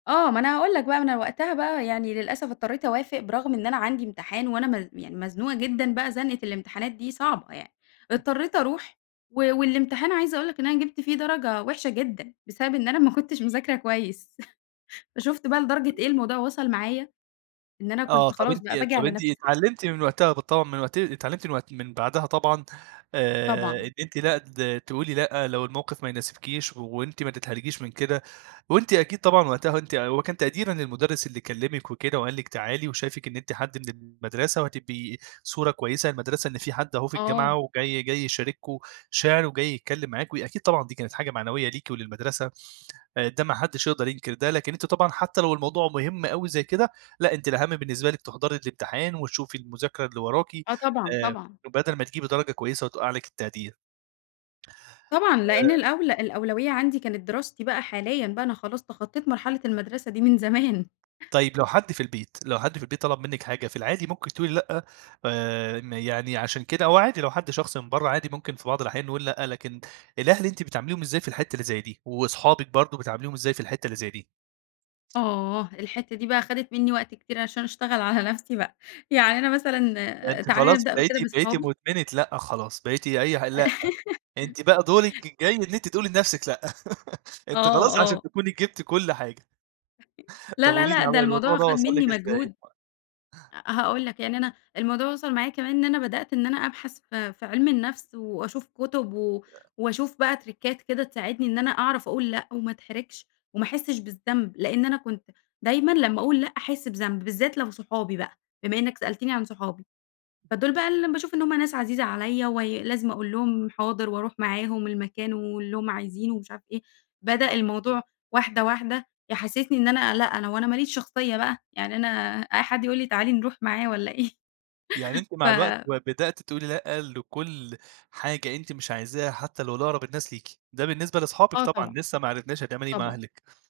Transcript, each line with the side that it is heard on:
left: آه، ما أنا هاقول لك بقى ما أنا وقتها بقى يعني للأسف اضطرّيت أوافق برغم إن أنا عندي امتحان، وأنا م يعني مزنوقة جدًا بقى زنقة الامتحانات دي صعبة يعني، اضطريت أروح و والامتحان عايزة أقول لك إن أنا جِبت فيه درجة وحشة جدًا بسبب إن أنا ما كنتش مذاكرة كويس، فشُفت بقى لدرجة إيه
right: [unintelligible]
left: الموضوع وصل معايا إن أنا
right: آه،
left: كنت
right: طَب
left: خلاص
right: أنتِ
left: بقى بآجي
right: طَب
left: على
right: أنتِ
left: نفسي.
right: اتعلمتِ من وقتها بالطبع مت اتعلمتِ من وقت من بعدها طبعًا آآ، إن
left: طبعًا.
right: أنتِ لأ د تقولي لأ لو الموقِف ما يناسبكيش وأنتِ ما تتحرجيش من كده، وأنتِ أكيد طبعًا وقتها أنتِ هو كان تقديرًا للمدُرس اللي كلمِك وكده وقال لِك تعالي وشايفك إن أنتِ حد من المَدرسة وهتبقي صورة كويسة للمدرسة، إن في حد أهو في الجامعة
left: آه.
right: وجاي جاي يشاركم شِعر وجاي يتكلم معاكم أكيد طبعًا دي كانت حاجة معنوية ليكِ وللمدرسة، آآ ده ما حدّش يقدر ينكر ده، لكن أنتِ طبعًا حتى لو الموضوع مُهم أوي زي كده لأ أنتِ الأهم بالنسبة لكِ تحضري الامتحان وتشوفي المذاكرة اللي وراكِ
left: آه، طبعًا،
right: آآ،
left: طبعًا.
right: بدل ما تجيبي درجة كويسة وتوقع لِك التقدير.
left: طبعًا،
right: آآ
left: لأن الأولى الأولوية عندي كانت دراستي بقى حاليًا، بقى أنا خلاص تخطّيت مرحلة المدرسة دي من زمان.
right: طيب لو حد في البيت لو حد في البيت طلب منِك حاجة في العادي ممكن تقولِي لأ آآ، م يعني عشان كده هو عادي لو حد شخص من بره عادي ممكن في بعض الأحيان نقُول لأ، لكن الأهل أنتِ بتعامليهم إزاي في الحتّه اللي زي دي، وأصحابِك برضه بتاعمليهم إزاي في الحتة اللي زي دي؟
left: آه، الحتّه دي بقى خدِت مِنّي وقت كتير عشان أشتغل على نَفْسي بقى، يعني أنا مثلًا
right: أنتِ
left: تعالَ
right: خلاص
left: نبدأ بكده
right: بقيتِ بقيتِ
left: بصحابي.
right: مُدمنة لأ خلاص، بقيتِ أي ح لأ أنتِ بقى دورِك الجاي إن أنتِ تقولِي لنفسِك لأ، أنتِ
left: آه،
right: خلاص عشان
left: آه.
right: تكوني جِبتِ كل حاجة.
left: لا،
right: طَب
left: لا،
right: قولِي
left: لأ
right: لي
left: ده
right: هو الموضوع
left: الموضوع
right: ده
left: خَد
right: وصل
left: مِنّي
right: لِك إزاي؟
left: مجهود، هاقول لك يعني أنا الموضوع وصل معايا كمان إن أنا بدأت إن أنا أبحث في في علم الَنْفس، وأشوف كُتب و
right: آآ
left: وأشوف بقى تِرِكات كده تساعدني إن أنا أعرف أقُول لأ وما أتحرجش، وما أحسش بالذنب، لإن أنا كنت دايمًا لمّا أقُول لأ أحس بذنب، بالذات لو صحابي بقى بما إنك سألتني عن صحابي فدول بقى ال باشوف إن هُم ناس عزيزة عليّا، وي لازم أقُول لهم حاضر وأروح معاهم المكان واللي هُم عايزينه ومش عارف إيه، بدأ الموضوع واحدة واحدة يحسسني إن أنا لأ هو أنا ما ليش شخصية بقى يعني أنا أي حد يقُول لي تعالي نروح معاه والّا إيه؟
right: يعني أنتِ مع الوقت
left: ف
right: ب بدأتِ تقولِي لأ، لكل حاجة أنتِ مش عايزاها حتى لو لأقرب الناس ليكِ، ده بالنسبة لصحابِك
left: آه،
right: طبعًا
left: طبعًا،
right: لسه ما عرفناش هتعملي إيه مع
left: طبعًا.
right: أهلِك.